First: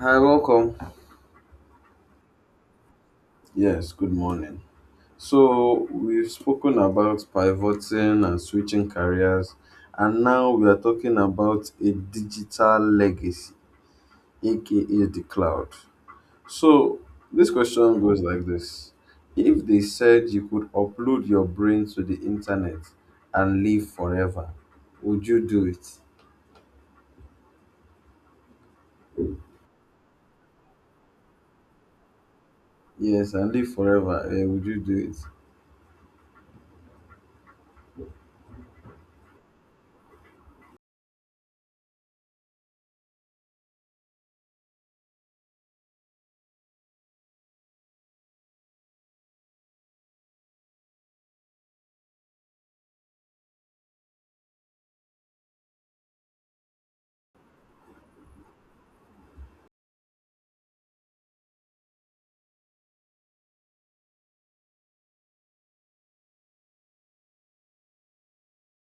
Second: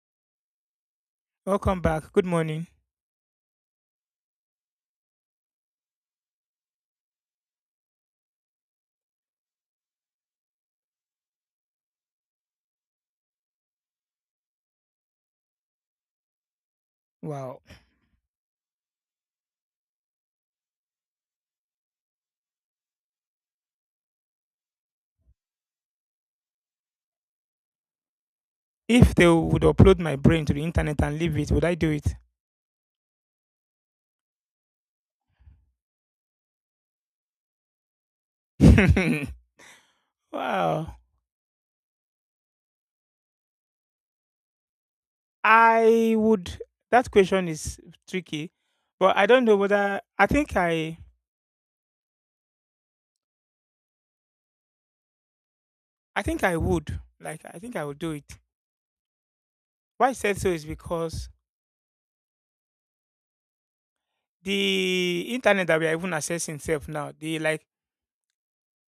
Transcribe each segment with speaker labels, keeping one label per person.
Speaker 1: Hi, welcome.
Speaker 2: Welcome back. Good morning.
Speaker 1: Yes, good morning. So, we've spoken about pivoting and switching careers, and now we are talking about a digital legacy, aka the cloud. So, this
Speaker 2: Wow.
Speaker 1: question goes like this: if they said you could upload your brain to the internet and live forever, would you do it?
Speaker 2: If they would upload my brain to the internet and leave it, would I do it?
Speaker 1: Yes, and live forever, would you do it?
Speaker 2: wow. I would. That question is tricky, but I don't know whether I think I. I think I would. I think I would do it. Why I said so is because the internet that we are even accessing itself now,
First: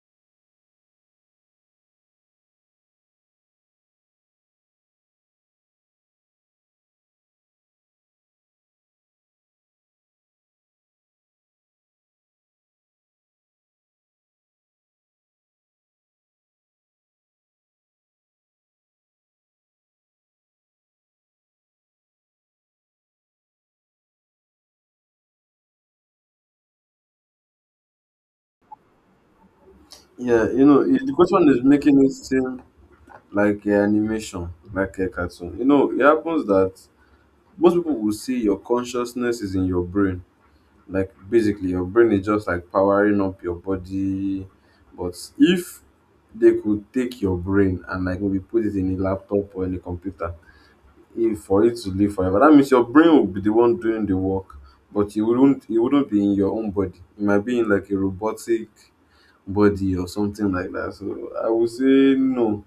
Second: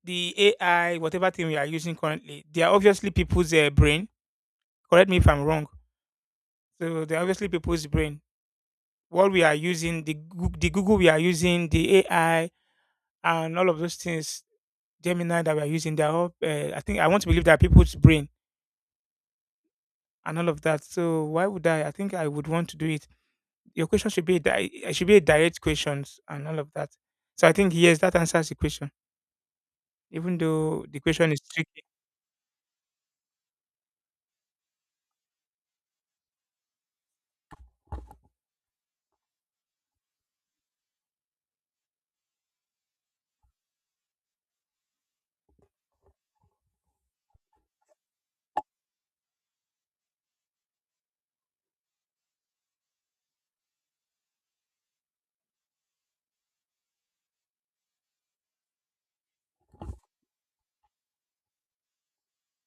Speaker 2: the AI, whatever thing we are using currently, they are obviously people's brain. Correct me if I'm wrong. So they're obviously people's brain what we are using, the Google we are using, the AI, and all of those things, Gemini that we are using, they're all. I think I want to believe that people's brain and all of that. So why would I? I think I would want to do it. Your question should be di- it should be a direct questions and all of that. So I think yes, that answers the question, even
Speaker 1: Yeah, you know,
Speaker 2: though the
Speaker 1: the
Speaker 2: question is
Speaker 1: question is
Speaker 2: tricky.
Speaker 1: making it seem like a animation, like a cartoon. You know, it happens that most people will see your consciousness is in your brain. Like basically, your brain is just like powering up your body. But if they could take your brain and like maybe put it in a laptop or in a computer, if for it to live forever, that means your brain will be the one doing the work, but you wouldn't. It wouldn't be in your own body. It might be in like a robotic body or something like that. So I would say no.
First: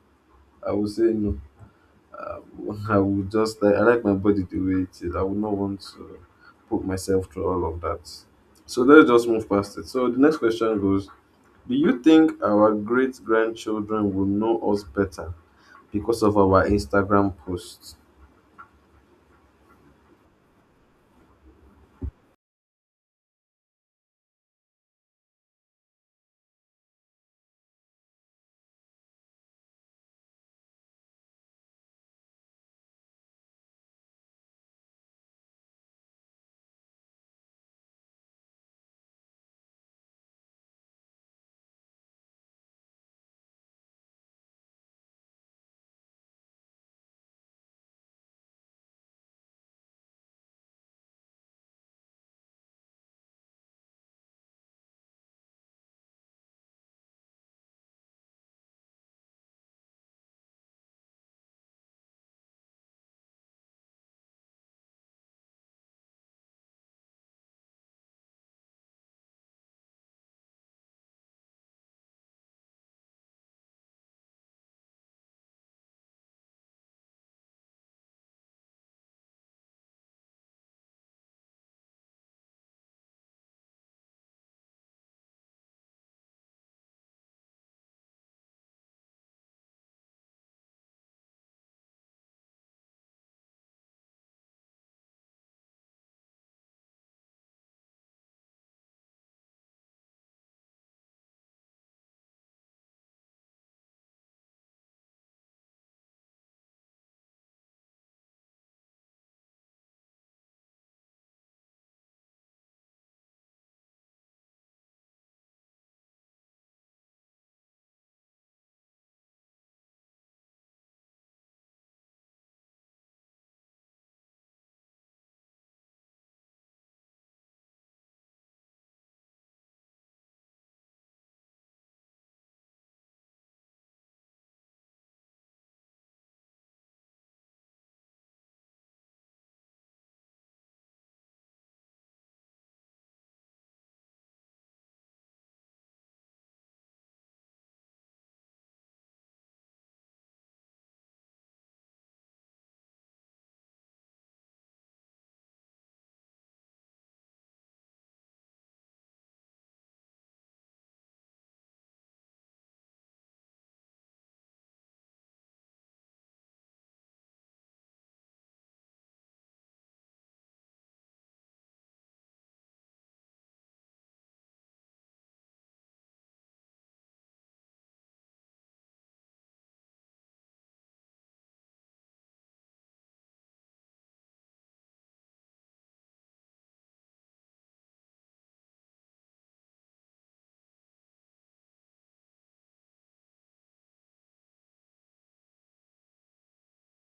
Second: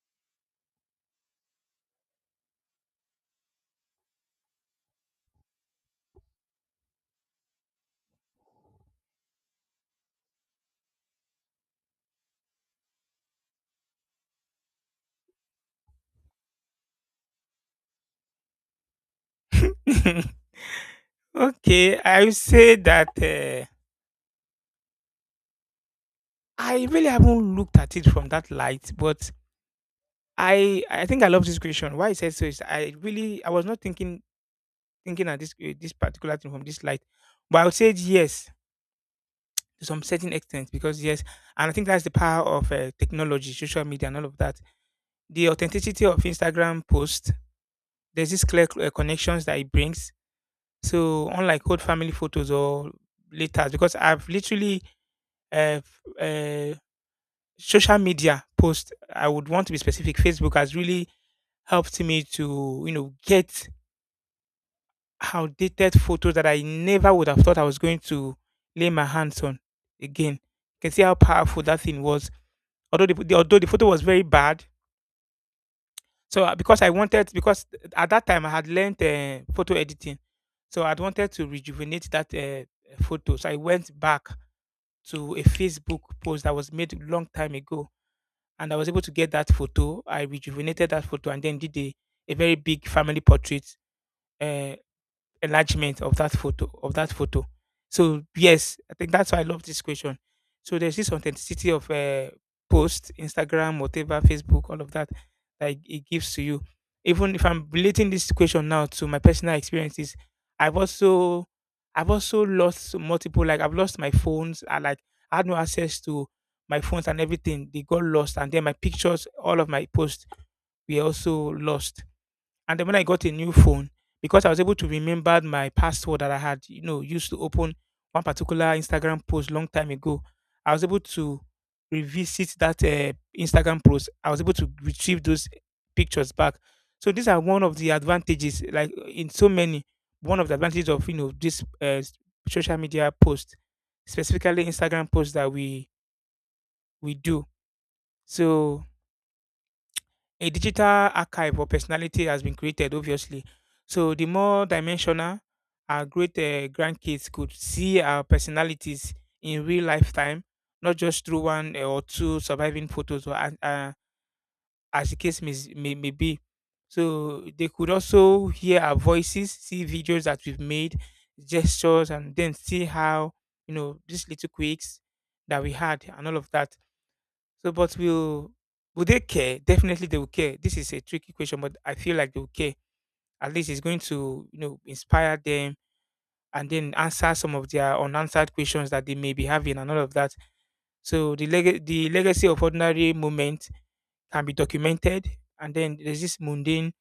Speaker 1: I would say no uh, I would just like I like my body the way it is. I would not want to put myself through all of that. So let's just move past it. So the next question goes: do you think our great grandchildren will know us better because of our Instagram posts?
Speaker 2: okay, I would say that I really haven't looked at it from that light, but I think I love this question. Why I said so is I was not thinking at this this particular thing from this light. But I would say yes to some certain extent because yes, and I think that's the power of technology, social media, and all of that. The authenticity of Instagram post. There's this clear connections that it brings. So unlike old family photos or letters, because uh, f- uh, social media post. I would want to be specific. Facebook has really helped me to you know get outdated photos that I never would have thought I was going to lay my hands on again. You can see how powerful that thing was. Although although the photo was very bad, so because at that time I had learned photo editing, so I'd wanted to rejuvenate that photo. So I went back to a Facebook post that was made long time ago, and I was able to get that photo. I rejuvenated that photo and then did a very big family portrait. Uh, Enlargement of that photo of that photo. So yes, I think that's why I love this question. So there's this authenticity of post, Instagram, whatever, Facebook, all of that that it gives to you. Even if I'm relating this question now to my personal experiences, I've also I've also lost multiple like I've lost my phones. I had no access to my phones and everything. They got lost and then my pictures, all of my posts were also lost. And then when I got a new phone, because I was able to remember my password that I had, you know, used to open one particular Instagram post long time ago, I was able to revisit that Instagram post. I was able to retrieve those pictures back. So these are one of the advantages, like in so many, one of the advantages of you know this social media post, specifically Instagram post that we do. So a digital archive of personality has been created, obviously. So the more dimensional our great grandkids could see our personalities in real lifetime, not just through one or two surviving photos, or as the case may, may be. So they could also hear our voices, see videos that we've made, gestures, and then see how you know these little quirks that we had and all of that so, but will they care? Definitely, they will care. This is a tricky question, but I feel like they will care. At least it's going to you know inspire them and then answer some of their unanswered questions that they may be having and all of that. So the legacy of ordinary moment can be documented, and then there's this mundane.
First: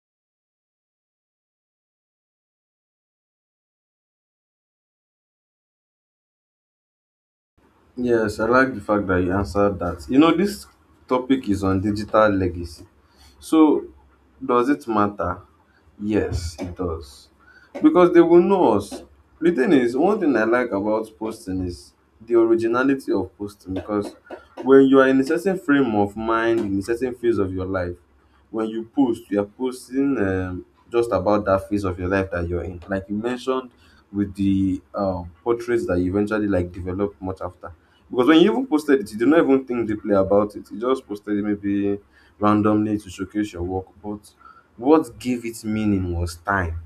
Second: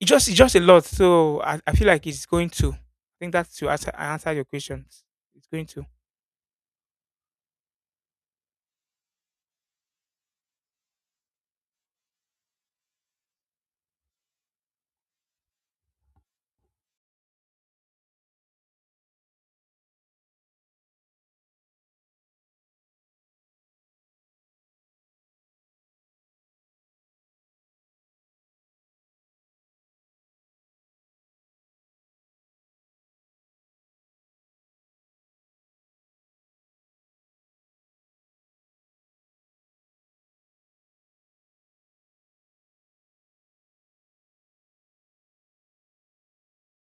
Speaker 2: It's just a lot. So I feel like it's going to. I think that's to answer, answer your questions. It's going to.
Speaker 1: Yes, I like the fact that you answered that. You know, this topic is on digital legacy. So, does it matter? Yes, it does. Because they will know us. The thing is, one thing I like about posting is the originality of posting. Because when you are in a certain frame of mind, in a certain phase of your life, when you post, you are posting just about that phase of your life that you're in. Like you mentioned with the portraits that you eventually like developed much after, because when you even posted it, you did not even think deeply about it. You just posted it maybe randomly to showcase your work. But what gave it meaning was time.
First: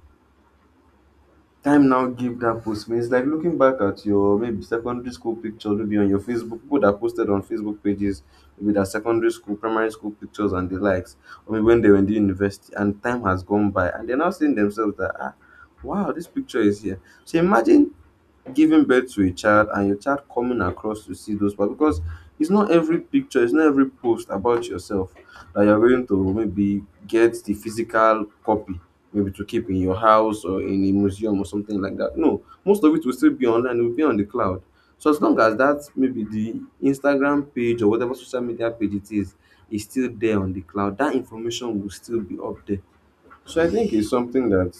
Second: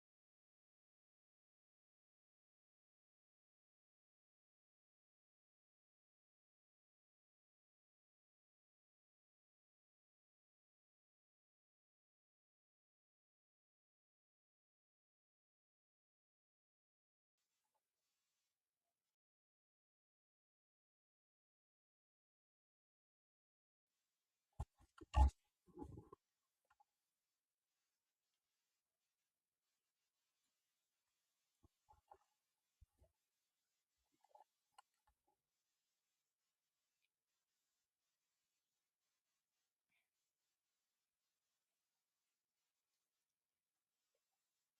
Speaker 1: Time now gave that post means, like looking back at your maybe secondary school picture, maybe on your Facebook, people that posted on Facebook pages, maybe their secondary school, primary school pictures and the likes, or maybe when they were in the university and time has gone by and they're now seeing themselves that ah, wow, this picture is here. So imagine giving birth to a child and your child coming across to see those parts, because it's not every picture, it's not every post about yourself that you're going to maybe get the physical copy, maybe to keep in your house or in a museum or something like that. No, most of it will still be online, it will be on the cloud. So as long as that maybe the Instagram page or whatever social media page it is still there on the cloud, that information will still be up there. So I think it's something that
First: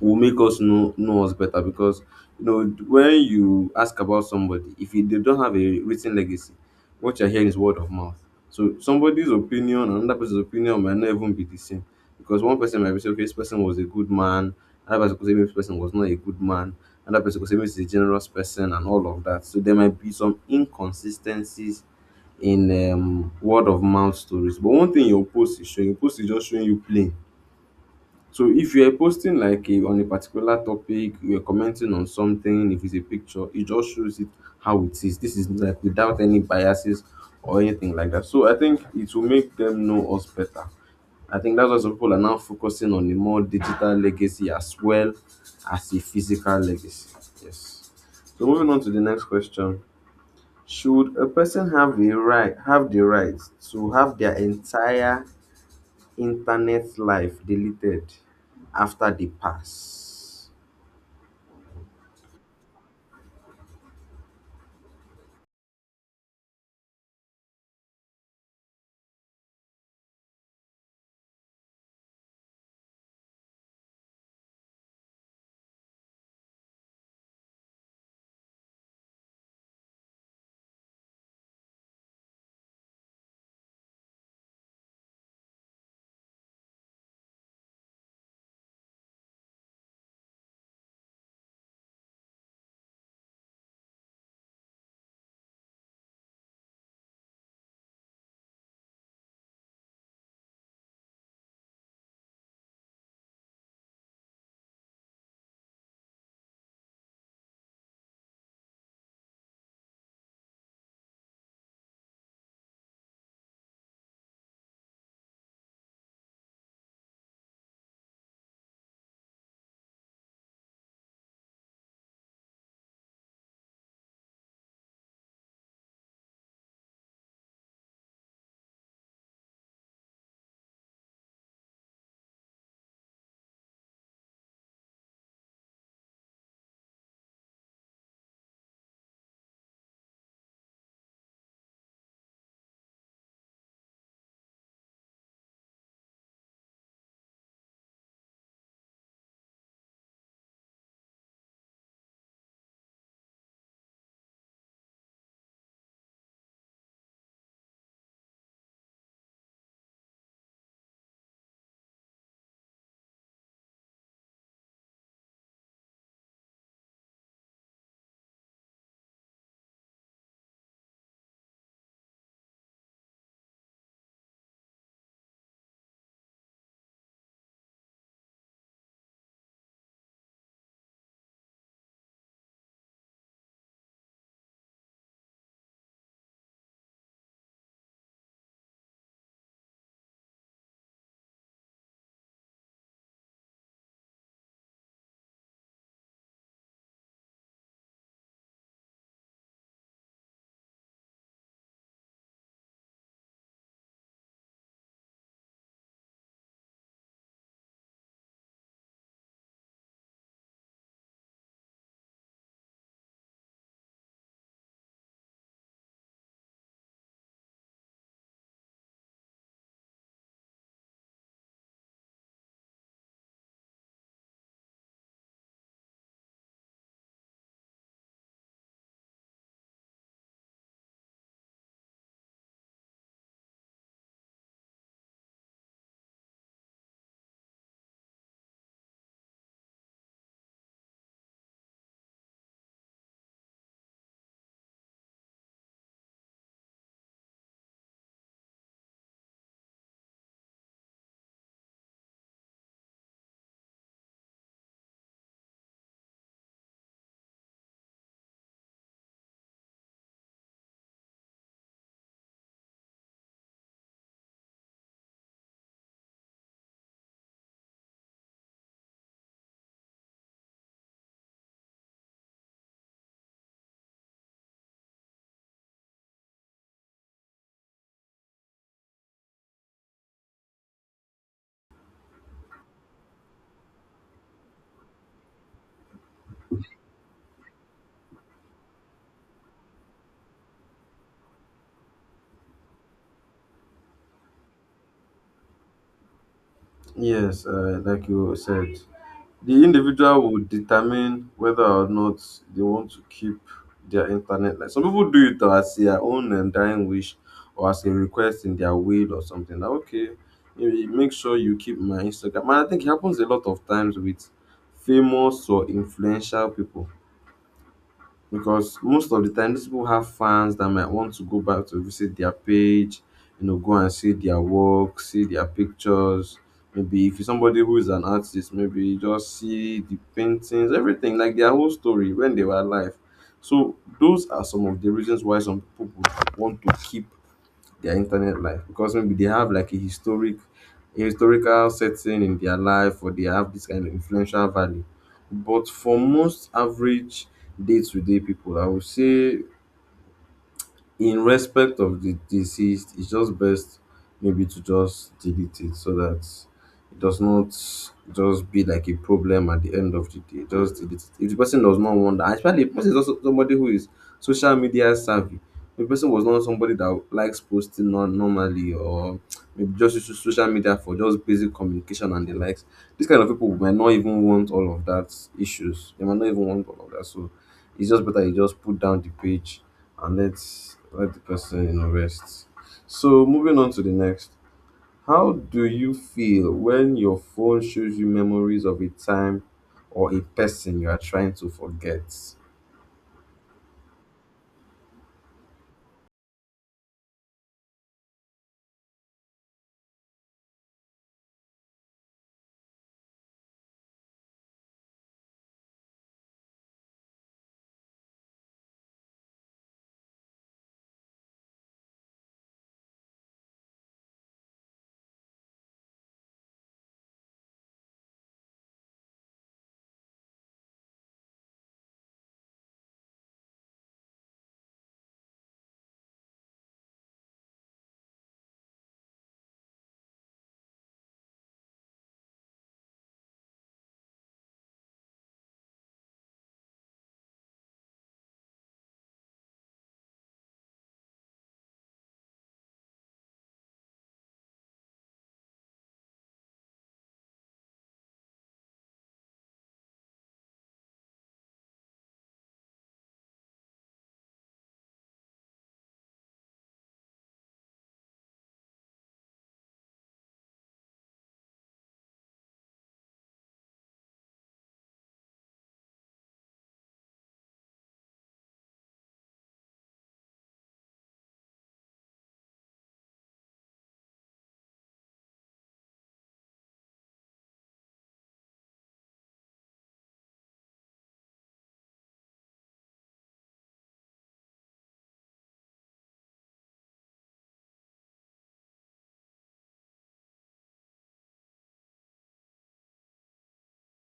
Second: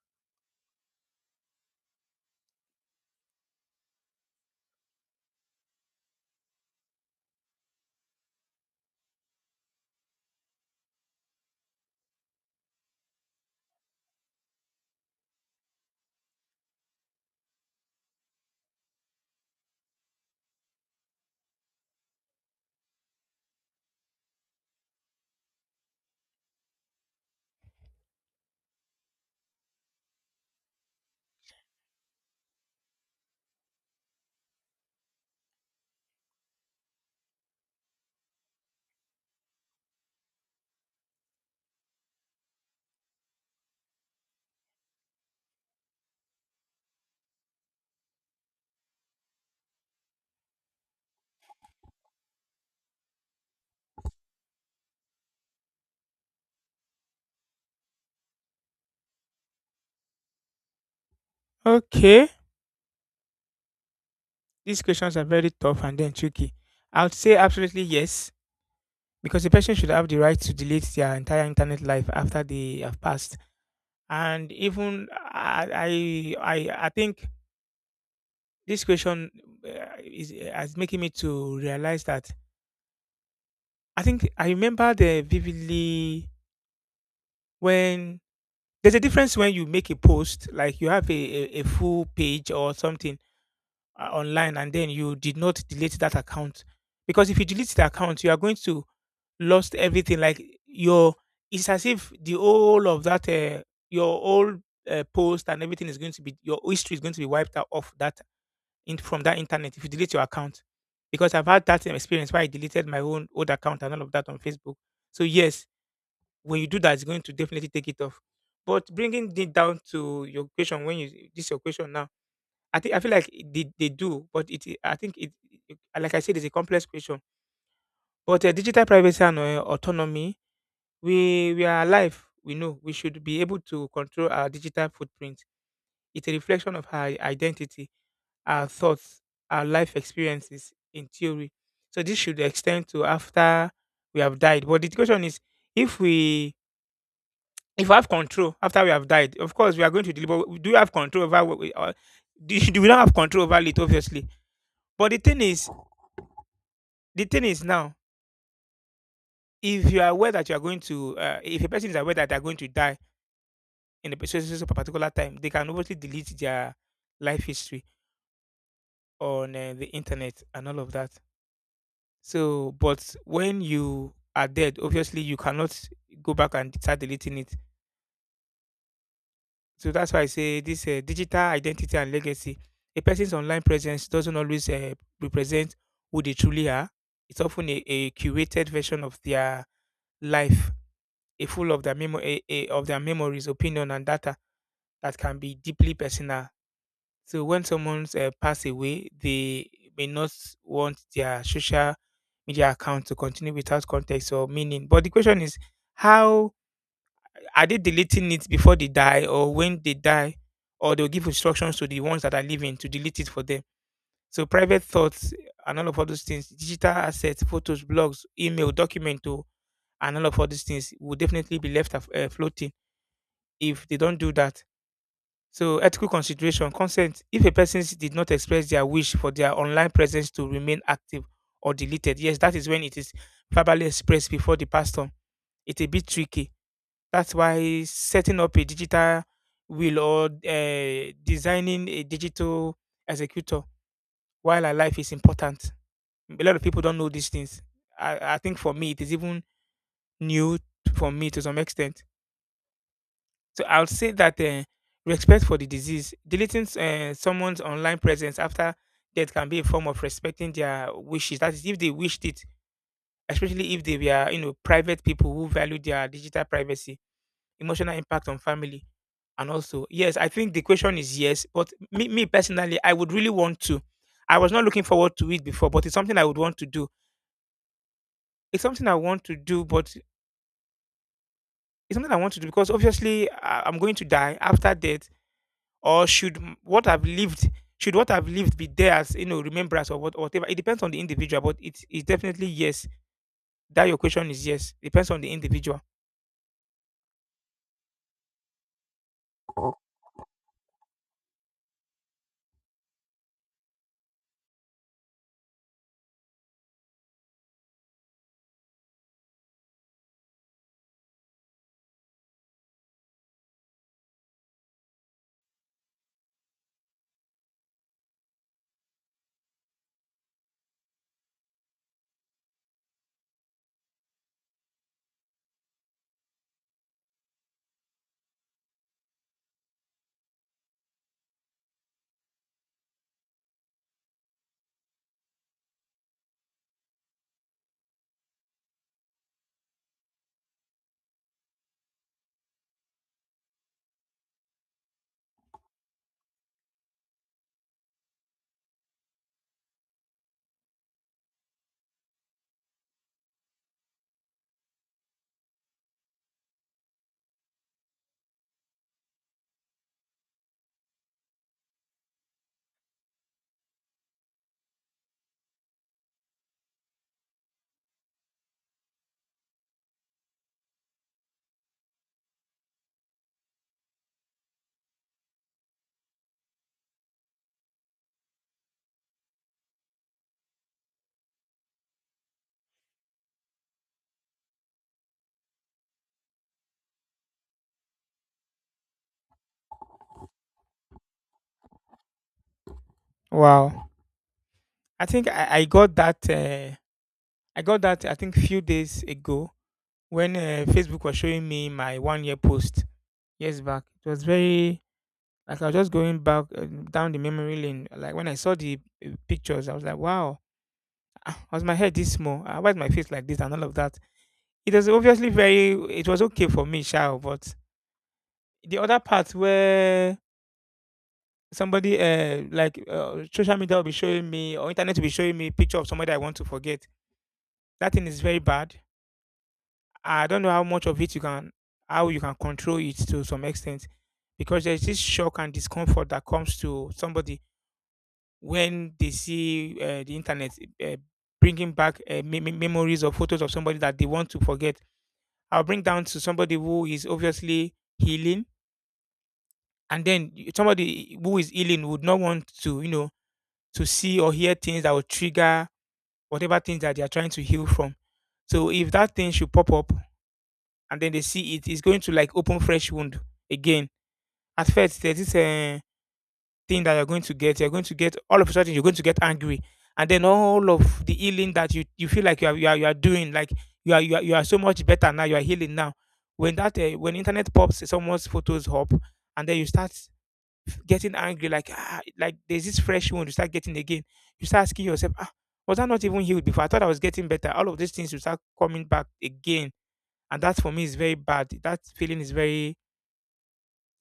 Speaker 1: will make us know us better, because you know when you ask about somebody, if you, they don't have a written legacy, what you're hearing is word of mouth, so somebody's opinion and another person's opinion might not even be the same, because one person might be say okay this person was a good man, another person could say this person was not a good man, another person could say this is a generous person, and all of that. So there might be some inconsistencies in word of mouth stories, but one thing your post is just showing you plain. So if you are posting like a, on a particular topic, you're commenting on something, if it's a picture, it just shows it how it is. This is like without any biases or anything like that. So I think it will make them know us better. I think that's why some people are now focusing on a more digital legacy as well as a physical legacy. Yes. So moving on to the next question. Should a person have the right to have their entire internet life deleted after the pass.
Speaker 2: Okay, these questions are very tough and then tricky. I would say absolutely yes because the person should have the right to delete their entire internet life after they have passed. And even I think this question uh, is making me to realize that I think I remember the vividly when there's a difference when you make a post, like you have a full page or something online, and then you did not delete that account. Because if you delete the account, you are going to lost everything. It's as if the whole of that, your old post and everything is going to be your history is going to be wiped out off that from that internet if you delete your account. Because I've had that same experience where I deleted my own old account and all of that on Facebook. So yes, when you do that, it's going to definitely take it off. But bringing it down to your question, when you this your question now, I think I feel like they do, but it I think it, it- like I said, it's a complex question. But digital privacy and autonomy we are alive. We know we should be able to control our digital footprint. It's a reflection of our identity, our thoughts, our life experiences in theory. So this should extend to after we have died. But the question is, if we if we have control after we have died, of course we are going to deliver. We do have control over what we do. We don't have control over it, obviously. But the thing is now, if you are aware that you are going to, if a person is aware that they are going to die in a particular time, they can obviously delete their life history on the internet and all of that. So, but when you are dead, obviously you cannot go back and start deleting it. So that's why I say this digital identity and legacy. A person's online presence doesn't always represent who they truly are. It's often a curated version of their life, a full of their memories, opinion, and data that can be deeply personal. So when someone's passed away, they may not want their social media account to continue without context or meaning. But the question is, how are they deleting it before they die, or when they die, or they'll give instructions to the ones that are living to delete it for them? So private thoughts and all of all those things, digital assets, photos, blogs, email, document, oh, and all of all these things will definitely be left floating if they don't do that. So ethical consideration, consent. If did not express their wish for their online presence to remain active or deleted, yes, that is when it is verbally expressed before the pastor. It's a bit tricky. That's why setting up a digital will or designing a digital executor while alive is important. A lot of people don't know these things. I think for me, it is even new for me to some extent. So I would say that respect for the disease, deleting someone's online presence after death can be a form of respecting their wishes. That is, if they wished it, especially if they were, you know, private people who value their digital privacy, emotional impact on family, and also yes, I think the question is yes. But me personally, I would really want to. I was not looking forward to it before, but it's something I would want to do. It's something I want to do, but it's something I want to do because obviously I'm going to die after death or should m- what I've lived should what I've lived be there as you know remembrance or what or whatever? It depends on the individual, but it's definitely yes. That your question is yes. Depends on the individual.
Speaker 1: Yes, like you said, the individual would determine whether or not they want to keep their internet life. Some people do it as their own and dying wish or as a request in their will or something. Like, okay, you make sure you keep my Instagram. And I think it happens a lot of times with famous or influential people, because most of the time these people have fans that might want to go back to visit their page, you know, go and see their work, see their pictures, maybe if you're somebody who is an artist, maybe just see the paintings, everything, like their whole story when they were alive. So those are some of the reasons why some people would want to keep their internet life, because maybe they have like a historical setting in their life, or they have this kind of influential value. But for most average day-to-day people, I would say in respect of the deceased, it's just best maybe to just delete it, so that it does not just be like a problem at the end of the day. Just delete it. If the person does not want that, especially if the person is also somebody who is social media savvy, if the person was not somebody that likes posting normally, or maybe just use social media for just basic communication and the likes, this kind of people might not even want all of that issues. They might not even want all of that. So it's just better you just put down the page and let's let the person, you know, rest. So moving on to the next. How do you feel when your phone shows you memories of a time or a person you are trying to forget?
Speaker 2: Wow. I think I got that I got that I think few days ago when Facebook was showing me my 1 year post years back. It was very. Like I was just going back down the memory lane. Like when I saw the pictures, I was like, wow, ah, was my head this small? Ah, why is my face like this and all of that? It was obviously very, it was okay for me, sure. But the other part where somebody, like social media will be showing me or internet will be showing me picture of somebody I want to forget. That thing is very bad. I don't know how much of it you can, how you can control it to some extent because there's this shock and discomfort that comes to somebody when they see the internet uh, bringing back memories or photos of somebody that they want to forget. I'll bring down to somebody who is obviously healing, and then somebody who is healing would not want to, to see or hear things that will trigger whatever things that they are trying to heal from. So if that thing should pop up and then they see it, it's going to like open fresh wound again. At first, there's this thing that you're going to get all of a sudden you're going to get angry, and then all of the healing that you feel like you are doing, like you are so much better now, you are healing now. When that when internet pops someone's photos up, and then you start getting angry, like ah, like there's this fresh wound you start getting again. You start asking yourself, ah, was I not even healed before? I thought I was getting better. All of these things will start coming back again, and that for me is very bad. That feeling is very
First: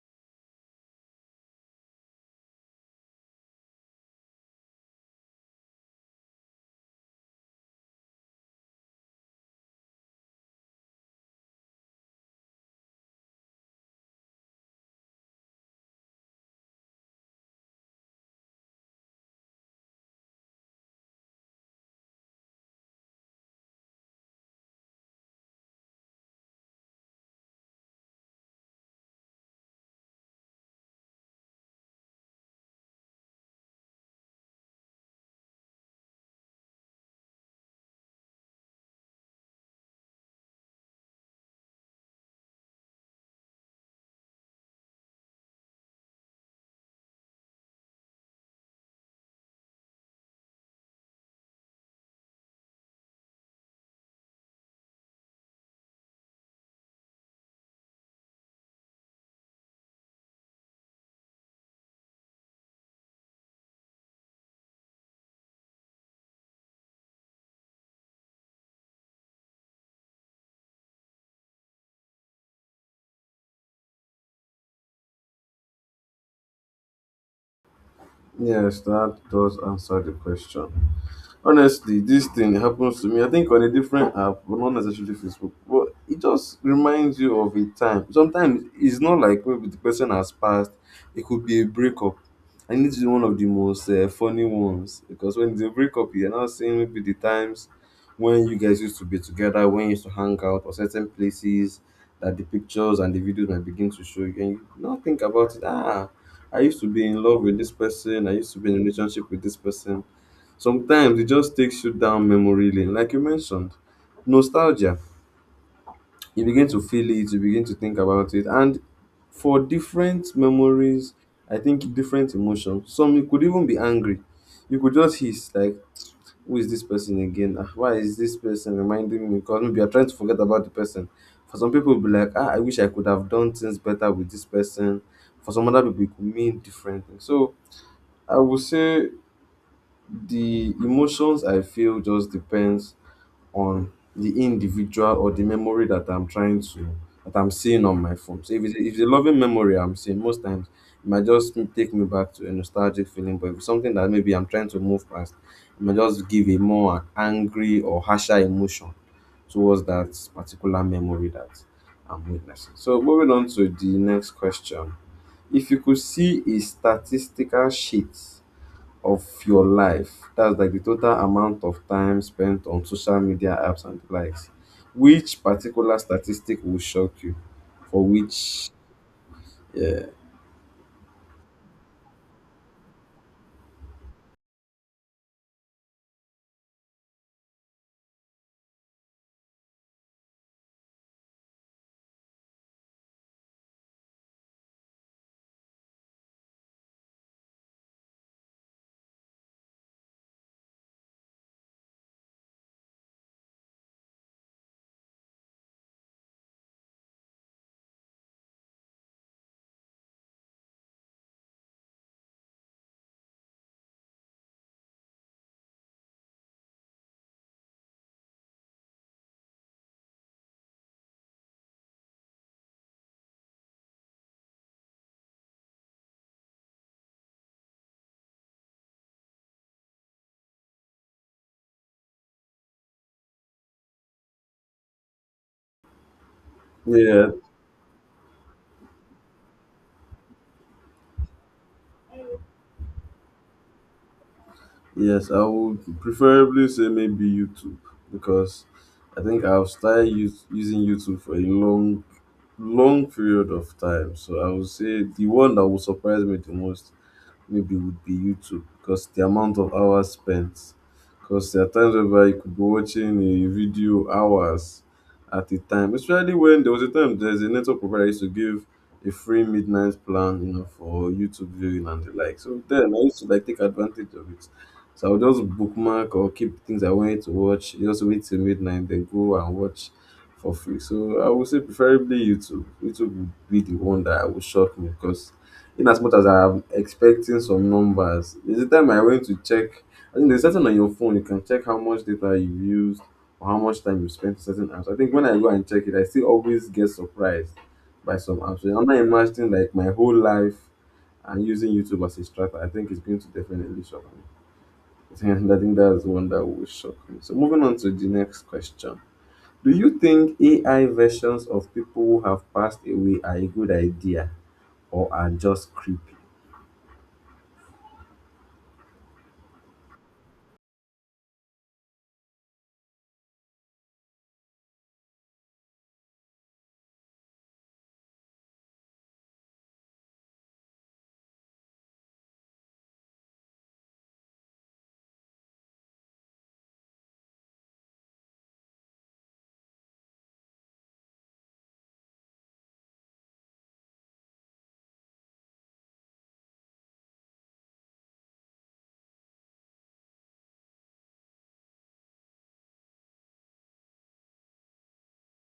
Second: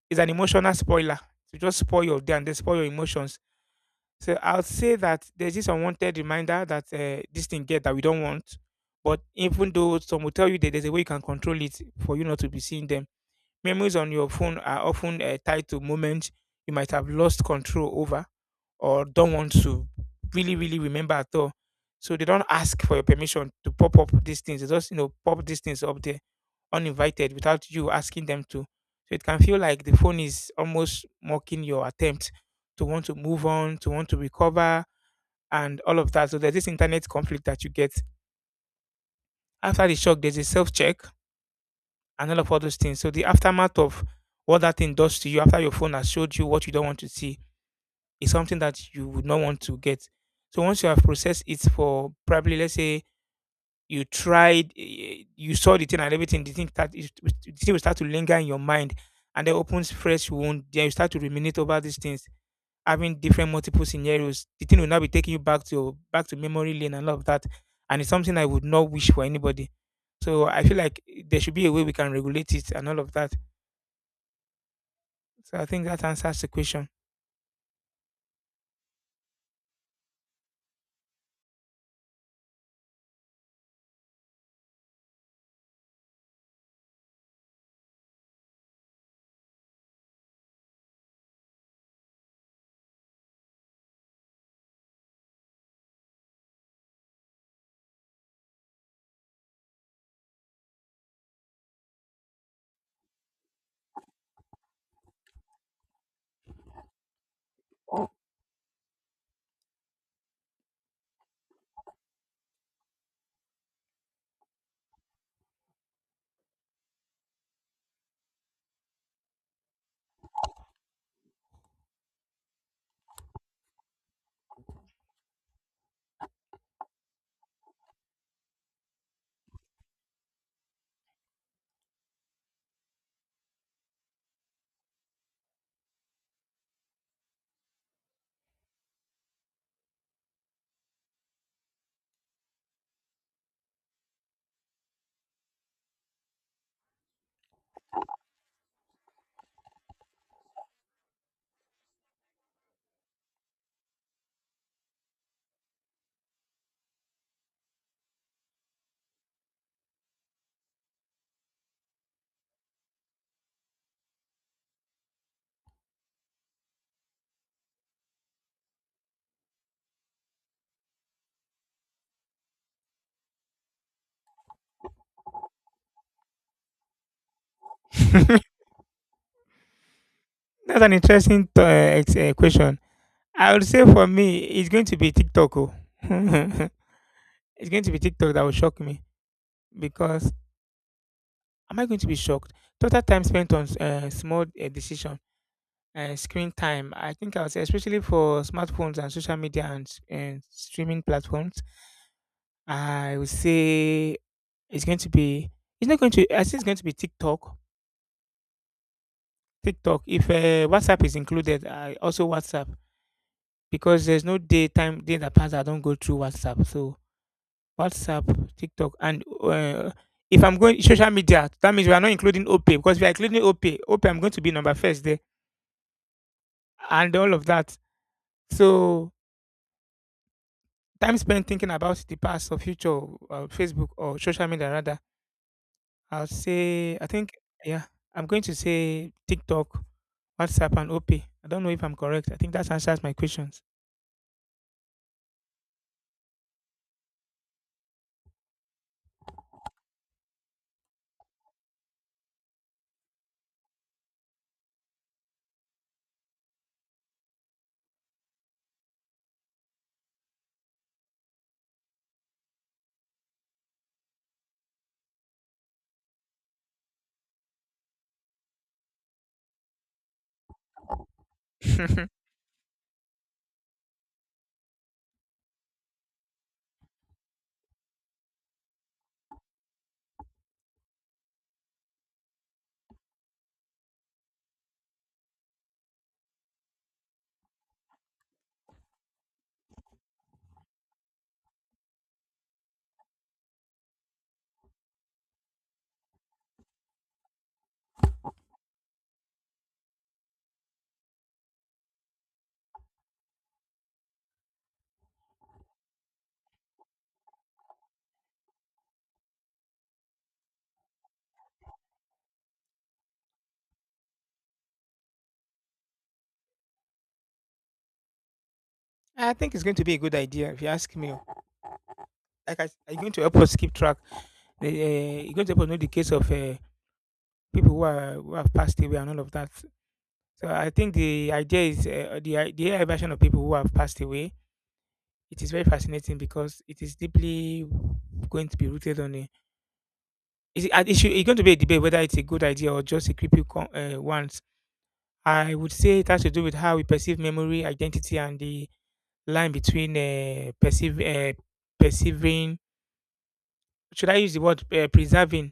Speaker 2: is an emotional spoiler. To just spoil your day and then spoil your emotions. So I'll say that there's this unwanted reminder that this thing get that we don't want. But even though some will tell you that there's a way you can control it for you not to be seeing them, memories on your phone are often tied to moments you might have lost control over or don't want to really, really remember at all. So they don't ask for your permission to pop up these things. They just, you know, pop these things up there uninvited without you asking them to. So it can feel like the phone is almost mocking your attempt to want to move on, to want to recover, and all of that. So there's this internet conflict that you get. After the shock, there's a self check and all those things. So the aftermath of what that thing does to you after your phone has showed you what you don't want to see is something that you would not want to get. So once you have processed it for probably let's say you tried, eh, you saw the thing and everything, the thing will start to linger in your mind, and then opens fresh wound. Then you start to ruminate over these things, having different multiple scenarios. The thing will now be taking you back to memory lane and all of that, and it's something I would not wish for anybody. So I feel like eh, there should be a way we can regulate it and all of that. So I think that answers the question.
Speaker 1: Yes, that does answer the question. Honestly, this thing happens to me. I think on a different app, but not necessarily Facebook. But it just reminds you of a time. Sometimes it's not like maybe the person has passed. It could be a breakup. And it's one of the most funny ones, because when it's a breakup, you're now seeing maybe the times when you guys used to be together, when you used to hang out, or certain places that the pictures and the videos might begin to show you, and you now think about it. Ah, I used to be in love with this person. I used to be in a relationship with this person. Sometimes it just takes you down memory lane, like you mentioned. Nostalgia. You begin to feel it, you begin to think about it. And for different memories, I think different emotions. Some you could even be angry. You could just hiss, like, who is this person again? Ah, why is this person reminding me? Because maybe you're trying to forget about the person. For some people, it'll be like, ah, I wish I could have done things better with this person. For some other people, it could mean different things. So I would say the emotions I feel just depends on the individual or the memory that I'm trying to that I'm seeing on my phone. So if it's a loving memory I'm seeing, most times it might just take me back to a nostalgic feeling. But if it's something that maybe I'm trying to move past, it might just give a more angry or harsher emotion towards that particular memory that I'm witnessing. So moving on to the next question. If you could see a statistical sheet of your life. That's like the total amount of time spent on social media apps and the likes. Which particular statistic will shock you? For which, yeah,
Speaker 2: That's an interesting question. I would say for me, it's going to be TikTok. Oh. It's going to be TikTok that will shock me because am I going to be shocked? Total time spent on small screen time. I think I would say, especially for smartphones and social media and streaming platforms, I would say it's going to be. It's not going to. I think it's going to be TikTok. TikTok. If WhatsApp is included, I also WhatsApp because there's no day that passes I don't go through WhatsApp. So WhatsApp, TikTok, and if I'm going social media, that means we are not including OPay because we are including OPay. OPay, I'm going to be number first there, and all of that. So time spent thinking about the past or future, Facebook or social media rather. I'll say I
Speaker 1: yeah,
Speaker 2: think yeah, I'm going to say TikTok, WhatsApp, and OPay. I don't know if I'm correct. I think that answers my questions.
Speaker 1: yes, I would preferably say maybe YouTube, because I think I've started using YouTube for a long, long period of time. So I would say the one that will surprise me the most maybe would be YouTube, because the amount of hours spent. Because there are times where you could be watching a video hours at a time, especially when there was a time there's a network provider used to give a free midnight plan, you know, for YouTube viewing and the like. So then I used to like take advantage of it. So I would just bookmark or keep things I wanted to watch, just wait till midnight, then go and watch for free. So I would say preferably YouTube. YouTube would be the one that I would shock me, because in as much as I'm expecting some numbers, there's a time I went to check. I think there's certain on your phone you can check how much data you used or how much time you spent on certain apps. I think when I go and check it, I still always get surprised by some apps. So I'm not imagining like my whole life and using YouTube as a strata. I think it's going to definitely shock me. And I think that's one that will shock me. So moving on to the next question. Do you think AI versions of people who have passed away are a good idea or are just creepy?
Speaker 2: I think it's going to be a good idea if you ask me. Oh. You're going to help us keep track. You're going to help us know the case of people who are who have passed away and all of that. So I think the idea is the AI version of people who have passed away. It is very fascinating because it is deeply going to be rooted on a. Is it, and it should, it's going to be a debate whether it's a good idea or just a creepy one. I would say it has to do with how we perceive memory, identity, and the line between perceiving. Should I use the word preserving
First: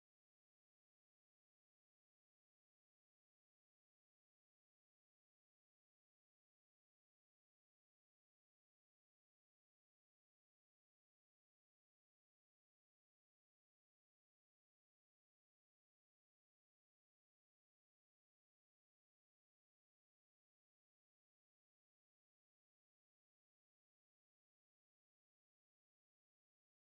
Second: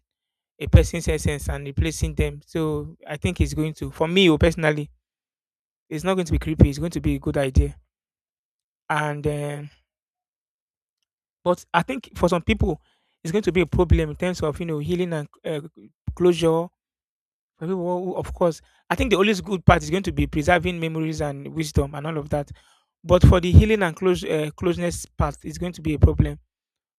Speaker 2: a person's essence and replacing them? So I think it's going to, for me oh, personally, it's not going to be creepy. It's going to be a good idea. And but I think for some people, it's going to be a problem in terms of you know healing and closure. For people, of course, I think the always good part is going to be preserving memories and wisdom and all of that. But for the healing and closeness part, it's going to be a problem.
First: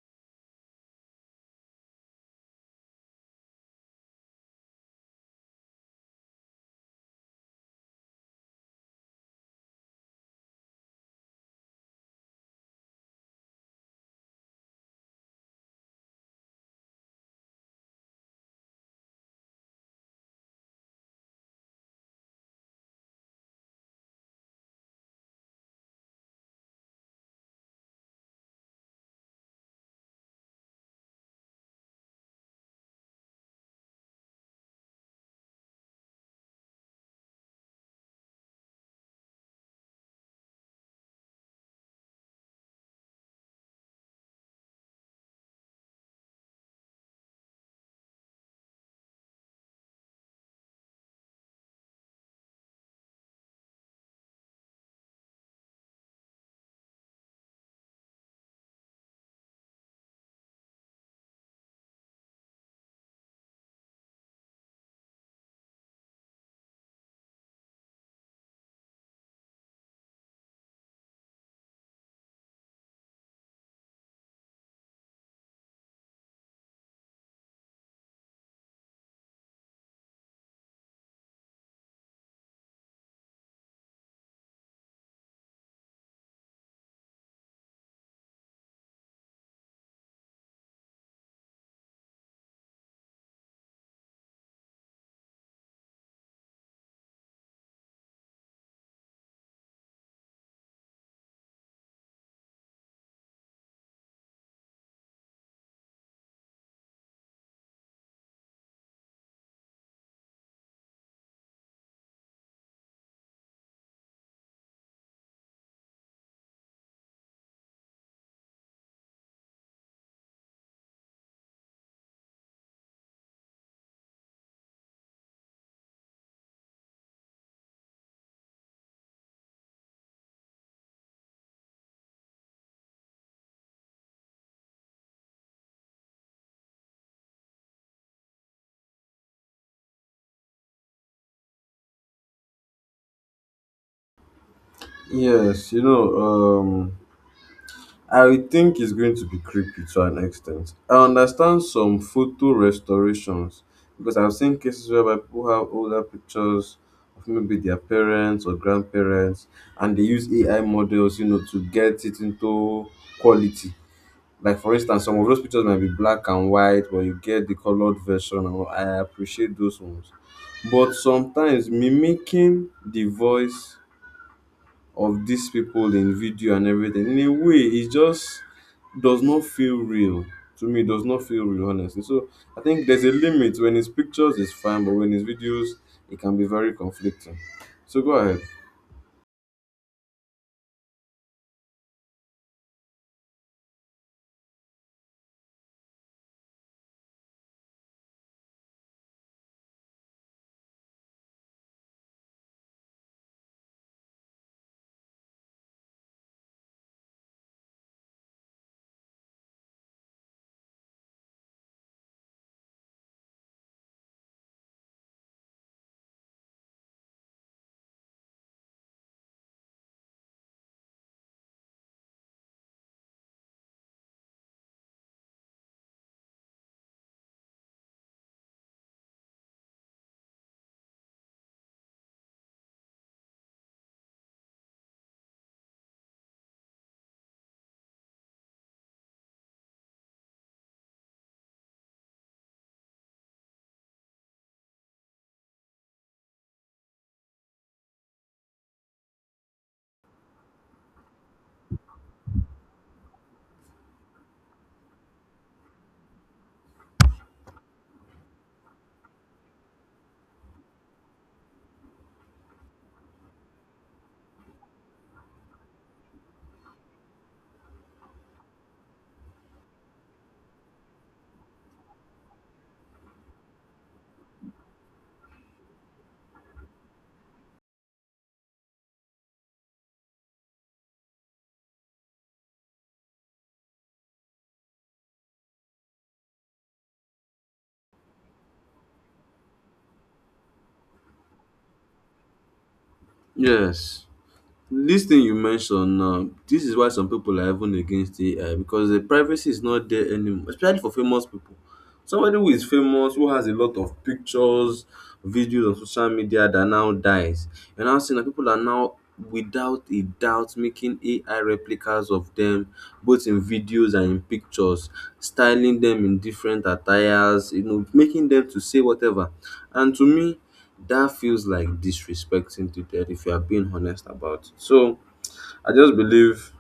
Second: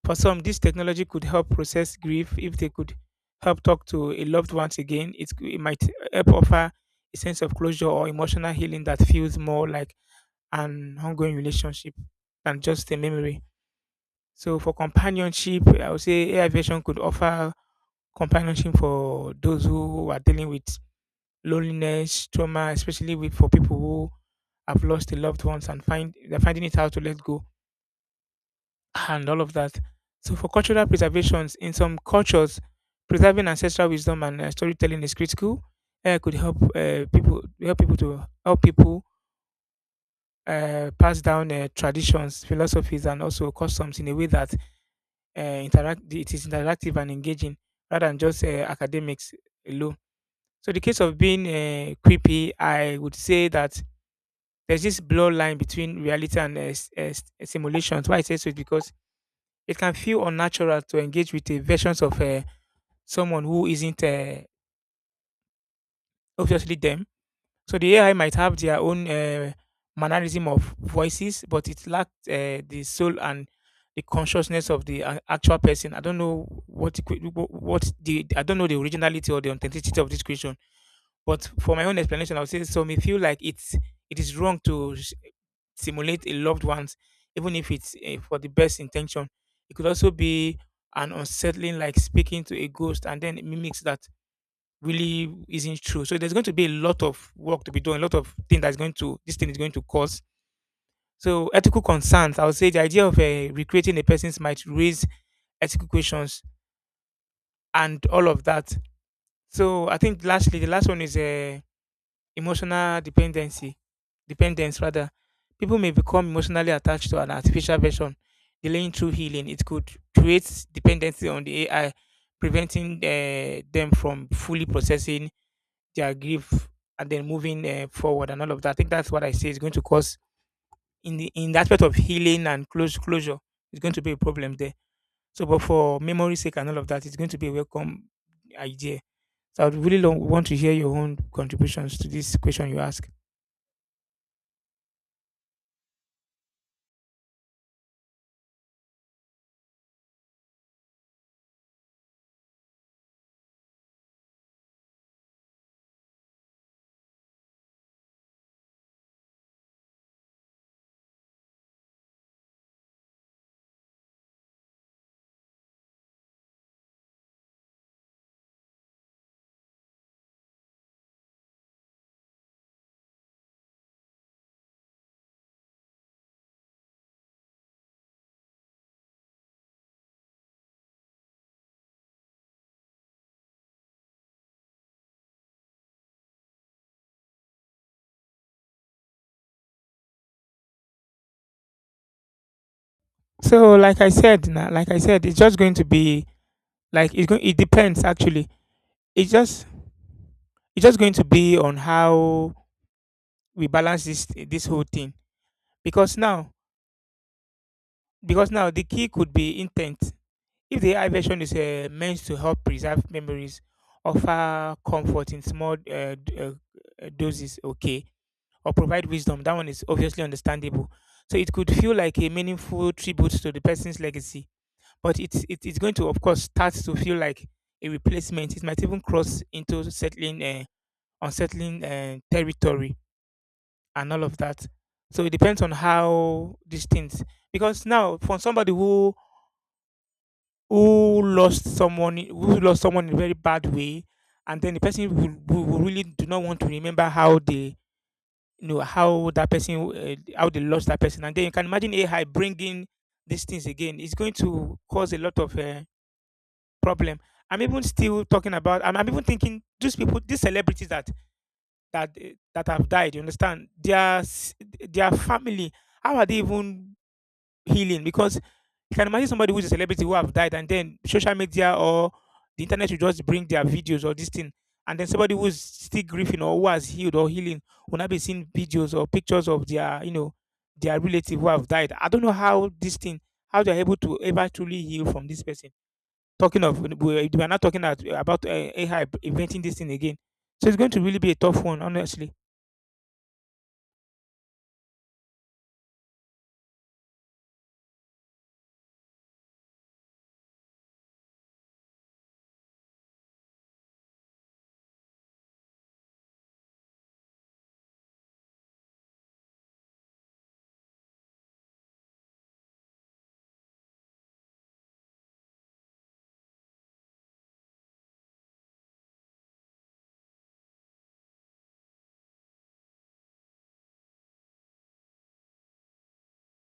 Speaker 2: For some, this technology could help process grief if they could help talk to a loved ones again. It might help offer a sense of closure or emotional healing that feels more like an ongoing relationship than just a memory. So for companionship, I would say AI version could offer companionship for those who are dealing with loneliness, trauma, especially with for people who have lost a loved ones and find they're finding it hard to let go and all of that. So for cultural preservations, in some cultures, preserving ancestral wisdom and storytelling is critical. AI could help people help people to help people pass down traditions, philosophies, and also customs in a way that interact it is interactive and engaging rather than just academics alone. So the case of being creepy, I would say that there's this blur line between reality and simulations. Why I say so is because it can feel unnatural to engage with the versions of someone who isn't obviously them. So the AI might have their own mannerism of voices, but it lacked the soul and the consciousness of the actual person. I don't know what it what the I don't know the originality or the authenticity of this question, but for my own explanation, I would say so. Me feel like it is wrong to simulate a loved one's, even if it's for the best intention. It could also be an unsettling, like speaking to a ghost and then it mimics that really isn't true. So there's going to be a lot of work to be done, a lot of thing that's going to this thing is going to cause. So ethical concerns, I would say the idea of recreating a person's might raise ethical questions and all of that. So I think lastly, the last one is emotional dependence rather. People may become emotionally attached to an artificial version, delaying true healing. It could create dependency on the AI, preventing them from fully processing their grief and then moving forward and all of that. I think that's what I say is going to cause in the aspect of healing and close closure. It's going to be a problem there. So, but for memory sake and all of that, it's going to be a welcome idea. So, I would really want to hear your own contributions to this question you ask.
Speaker 1: Yes, you know, um, I think it's going to be creepy to an extent. I understand some photo restorations because I've seen cases whereby people have older pictures of maybe their parents or grandparents and they use AI models, you know, to get it into quality. Like, for instance, some of those pictures might be black and white, but you get the colored version, and all. I appreciate those ones. But sometimes mimicking the voice of these people in video and everything. In a way, it just does not feel real. To me, it does not feel real, honestly. So I think there's a limit. When it's pictures, it's fine, but when it's videos, it can be very conflicting. So go ahead.
Speaker 2: So, like I said, it's just going to be like it's going. It depends actually. It's just it's just going to be on how we balance this whole thing because now the key could be intent. If the AI version is meant to help preserve memories, offer comfort in small doses, okay, or provide wisdom, that one is obviously understandable. So it could feel like a meaningful tribute to the person's legacy, it's going to, of course, start to feel like a replacement. It might even cross into unsettling territory, and all of that. So it depends on how these things, because now for somebody who who lost someone in a very bad way and then the person will really do not want to remember how they you know how that person how they lost that person. And then you can imagine AI bringing these things again, it's going to cause a lot of problem. I'm even still talking about I'm even thinking these people, these celebrities that that uh, that have died, you understand their family, how are they even healing? Because you can imagine somebody who's a celebrity who have died, and then social media or the internet will just bring their videos or this thing, and then somebody who's still grieving or who has healed or healing will not be seeing videos or pictures of their you know their relative who have died. I don't know how this thing how they're able to ever truly heal from this person, talking of we are not talking about AI inventing this thing again. So it's going to really be a tough one, honestly.
Speaker 1: Yes. This thing you mentioned, this is why some people are even against AI because the privacy is not there anymore, especially for famous people. Somebody who is famous, who has a lot of pictures, videos on social media that now dies. You're now seeing that people are now, without a doubt, making AI replicas of them, both in videos and in pictures, styling them in different attires, you know, making them to say whatever. And to me, that feels like disrespecting to death if you are being honest about it. So I just believe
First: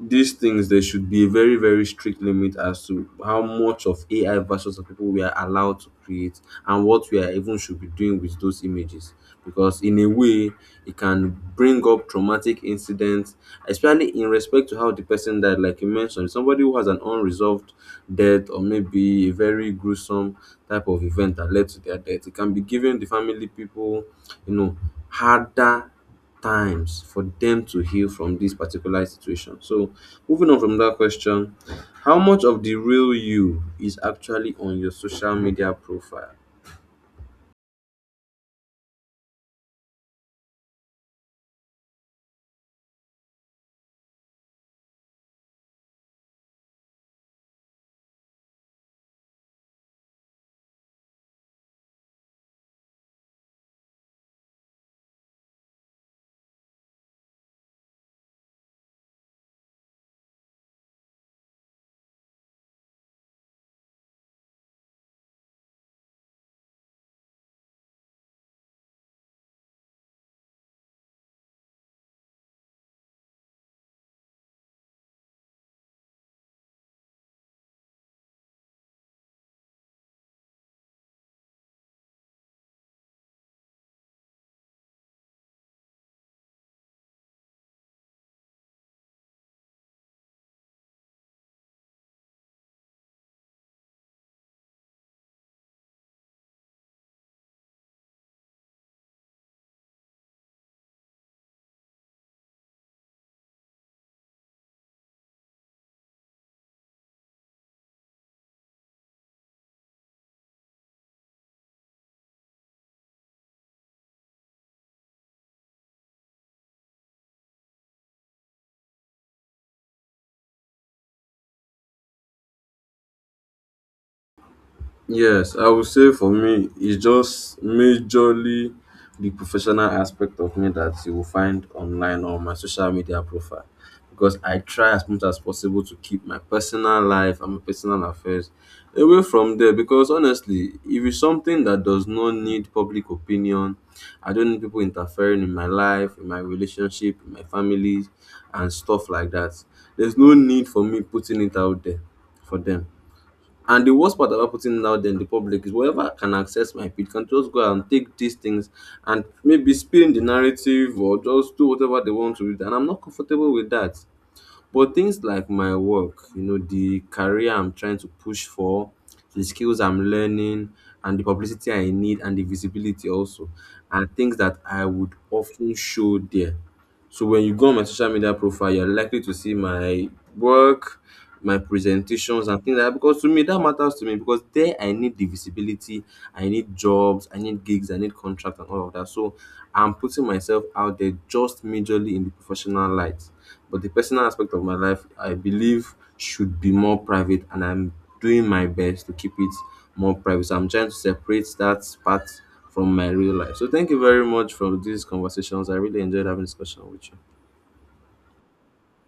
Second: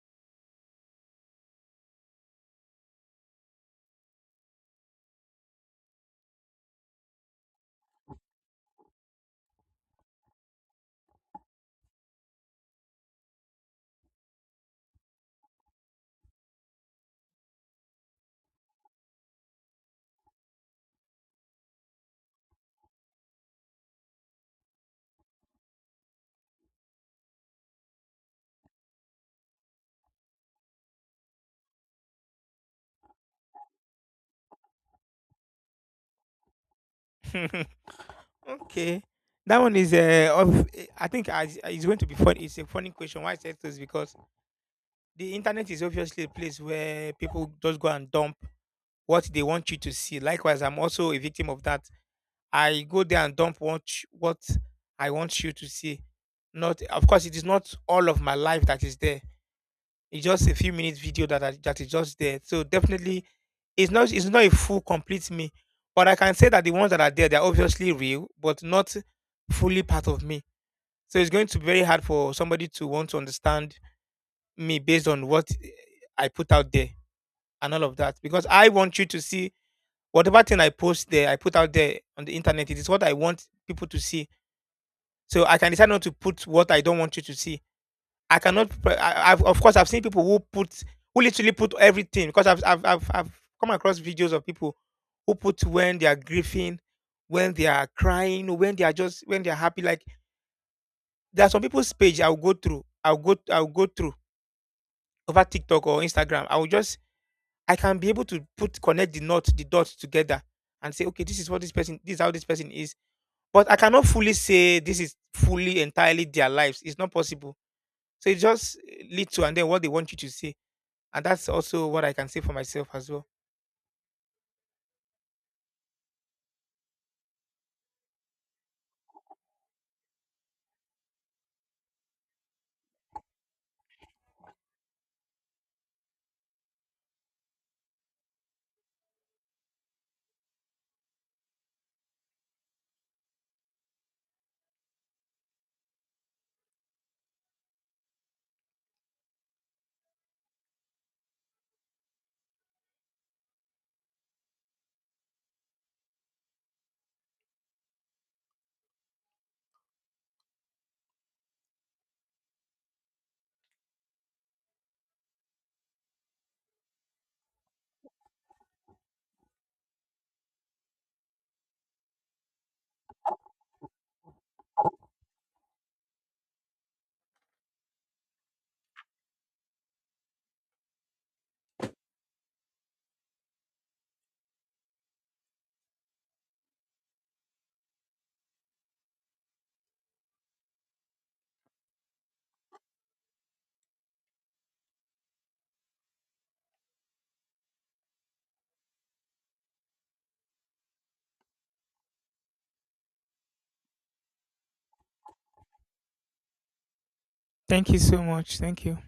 Speaker 1: these things, there should be a very very strict limit as to how much of AI versions of people we are allowed to create, and what we are even should be doing with those images. Because in a way, it can bring up traumatic incidents, especially in respect to how the person died. Like you mentioned, somebody who has an unresolved death or maybe a very gruesome type of event that led to their death, it can be giving the family people, you know, harder times for them to heal from this particular situation. So, moving on from that question, how much of the real you is actually on your social media profile?
Speaker 2: Okay, that one is I think it's going to be fun. It's a funny question. Why I said this because the internet is obviously a place where people just go and dump what they want you to see. Likewise, I'm also a victim of that. I go there and dump what I want you to see. Not, of course, it is not all of my life that is there. It's just a few minutes video that that is just there. So definitely, it's not a full complete me. But I can say that the ones that are there, they're obviously real, but not fully part of me, so it's going to be very hard for somebody to want to understand me based on what I put out there and all of that. Because I want you to see whatever thing I post there, I put out there on the internet, it is what I want people to see. So I can decide not to put what I don't want you to see. I cannot, pre- I, I've, of course, I've seen people who put, who literally put everything because I've come across videos of people who put when they are grieving, when they are crying, when they are happy. Like there are some people's page I'll go through. I'll go through over TikTok or Instagram, I will just I can be able to put connect the knot, the dots together and say, okay, this is how this person is. But I cannot fully say this is fully entirely their lives. It's not possible. So it just leads to and then what they want you to say. And that's also what I can say for myself as well.
Speaker 1: Yes, I would say for me, it's just majorly the professional aspect of me that you will find online on my social media profile. Because I try as much as possible to keep my personal life and my personal affairs away from there. Because honestly, if it's something that does not need public opinion, I don't need people interfering in my life, in my relationship, in my family, and stuff like that. There's no need for me putting it out there for them. And the worst part about putting it out there in the public is whoever can access my feed can just go and take these things and maybe spin the narrative or just do whatever they want to with it. And I'm not comfortable with that. But things like my work, you know, the career I'm trying to push for, the skills I'm learning, and the publicity I need, and the visibility also, are things that I would often show there. So when you go on my social media profile, you're likely to see my work, my presentations, and things like that. Because to me, that matters to me because there I need the visibility, I need jobs, I need gigs, I need contracts, and all of that. So I'm putting myself out there just majorly in the professional light. But the personal aspect of my life, I believe, should be more private, and I'm doing my best to keep it more private. So I'm trying to separate that part from my real life. So thank you very much for these conversations. I really enjoyed having discussion with you.
Speaker 2: Thank you so much. Thank you.